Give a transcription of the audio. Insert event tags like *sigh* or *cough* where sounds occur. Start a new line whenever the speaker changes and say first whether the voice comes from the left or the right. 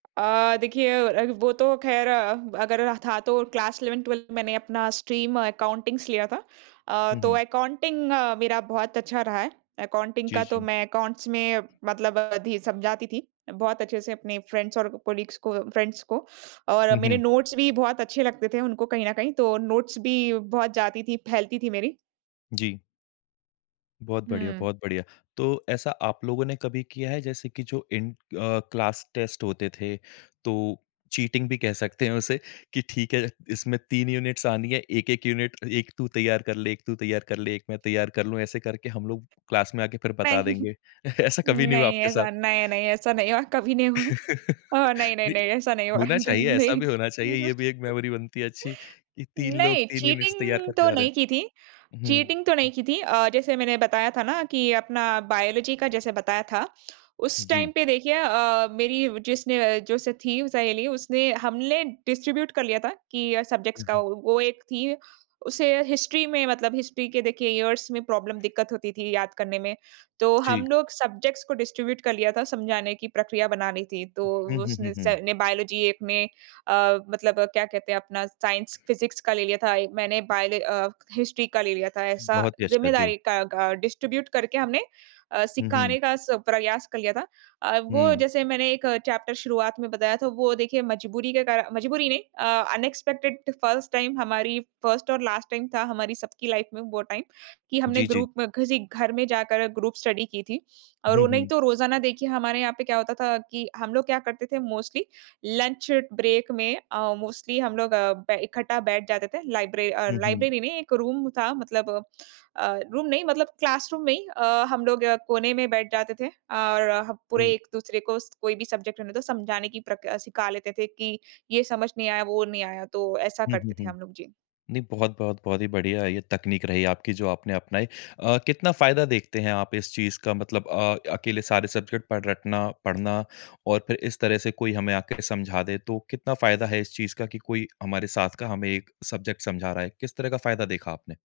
right: अ, देखिए अ, वो तो खैर अगर था तो क्लास 11th-12th मैंने अपना स्ट्रीम अकाउंटिंगस लिया था अ,
left: हुँ,
right: तो
left: हुँ।
right: अकाउंटिंग मेरा बहुत अच्छा रहा है। अकाउंटिंग
left: जी,
right: का तो
left: जी।
right: मैं अकाउंट्स में मतलब थी समझाती थी बहुत अच्छे से अपने फ्रेंड्स और कलीग्स को, फ्रेंड्स को और
left: हुँ,
right: मेरे
left: हुँ।
right: नोट्स भी बहुत अच्छे लगते थे उनको कहीं न कहीं, तो नोट्स भी बहुत जाती थी, फैलती थी मेरी।
left: जी। बहुत बढ़िया,
right: हुँ।
left: बहुत बढ़िया। तो ऐसा आप लोगों ने कभी किया है? जैसे कि जो इन अ, क्लास टेस्ट होते थे, तो चीटिंग भी कह सकते हैं उसे कि ठीक है, इसमें 3 यूनिट्स आनी है। 1-1 यूनिट 1 तू तैयार कर ले, 1 तू तैयार कर ले, 1 मैं तैयार कर लूँ। ऐसे करके हम लोग क्लास में आके फिर
right: पे
left: बता
right: *chuckles*
left: देंगे। *chuckles* ऐसा कभी नहीं हुआ
right: नहीं,
left: आपके साथ?
right: ऐसा नहीं-नहीं, ऐसा नहीं हुआ, कभी नहीं हुआ। ओ
left: *laughs*
right: नहीं-नहीं,
left: भी
right: नहीं ऐसा नहीं हुआ।
left: होना
right: जी,
left: चाहिए, ऐसा
right: नहीं।
left: भी होना चाहिए। ये भी एक
right: *chuckles*
left: मेमोरी बनती है अच्छी, कि 3 लोग
right: नहीं,
left: 3 यूनिट्स तैयार
right: चीटिंग
left: करके
right: तो
left: जा रहे हैं।
right: नहीं की थी।
left: उहुँ,
right: चीटिंग तो नहीं
left: हुँ।
right: की थी अ, जैसे मैंने बताया था ना कि अपना बायोलॉजी का जैसे बताया था, उस टाइम
left: जी।
right: पे देखिए अ, मेरी जिसने जो स थी सहेली, उसने हमने डिस्ट्रीब्यूट कर लिया था कि अ, सब्जेक्ट्स का।
left: उहुँ।
right: वो वो एक थी, उसे हिस्ट्री में मतलब हिस्ट्री के देखिए इयर्स में प्रॉब्लम दिक्कत होती थी याद करने में। तो हम
left: जी।
right: लोग सब्जेक्ट्स को डिस्ट्रीब्यूट कर लिया था, समझाने की प्रक्रिया बना ली थी, तो
left: हुँ, हुँ, हुँ,
right: उसने स
left: हुँ।
right: ने बायोलॉजी एक में अ, मतलब क्या कहते हैं अपना साइंस, फ़िज़िक्स का ले लिया था। मैंने बायोल अ, हिस्ट्री का ले लिया था ऐसा
left: बहुत ही अच्छा, जी।
right: ज़िम्मेदारी का का डिस्ट्रीब्यूट करके हमने अ,
left: हुँ, हुँ।
right: सिखाने का स प्रयास कर लिया था। अ, वो
left: हुँ।
right: जैसे मैंने एक चैप्टर शुरुआत में बताया था, वो देखिए मजबूरी के कारण मजबूरी नहीं अ, अनएक्सपेक्टेड फ़र्स्ट टाइम हमारी फ़र्स्ट और लास्ट टाइम था हमारी सबकी लाइफ़ में वो टाइम, कि हमने
left: जी, जी।
right: ग्रुप में किसी घर में जाकर ग्रुप स्टडी की थी। और
left: हुँ,
right: उन्हें
left: हुँ।
right: तो रोज़ाना देखिए हमारे यहाँ पे क्या होता था कि हम लोग क्या करते थे मोस्टली लंच ब्रेक में अ, मोस्टली हम लोग बै इकट्ठा बैठ जाते थे। लाइब्र अ,
left: हुँ, हुँ।
right: लाइब्रेरी में एक रूम था मतलब अ, रूम नहीं, मतलब क्लासरूम में ही अ, हम लोग कोने में बैठ जाते थे और पूरे
left: जी।
right: एक-दूसरे को स कोई भी सब्जेक्ट रहने तो समझाने की प्रक अ, सिखा लेते थे कि ये समझ नहीं आया, वो नहीं आया। तो ऐसा
left: हुँ, हुँ,
right: करते थे
left: हुँ।
right: हम लोग। जी।
left: नहीं, बहुत-बहुत, बहुत ही बढ़िया है, ये तकनीक रही आपकी जो आपने अपनाई। अ, कितना फ़ायदा देखते हैं आप इस चीज़ का मतलब अ, अकेले सारे सब्जेक्ट पढ़ रटना, पढ़ना और फिर इस तरह से कोई हमें आके समझा दे तो कितना फ़ायदा है इस चीज़ का कि कोई हमारे साथ का हमें एक सब्जेक्ट समझा रहा है? किस तरह का फ़ायदा देखा आपने?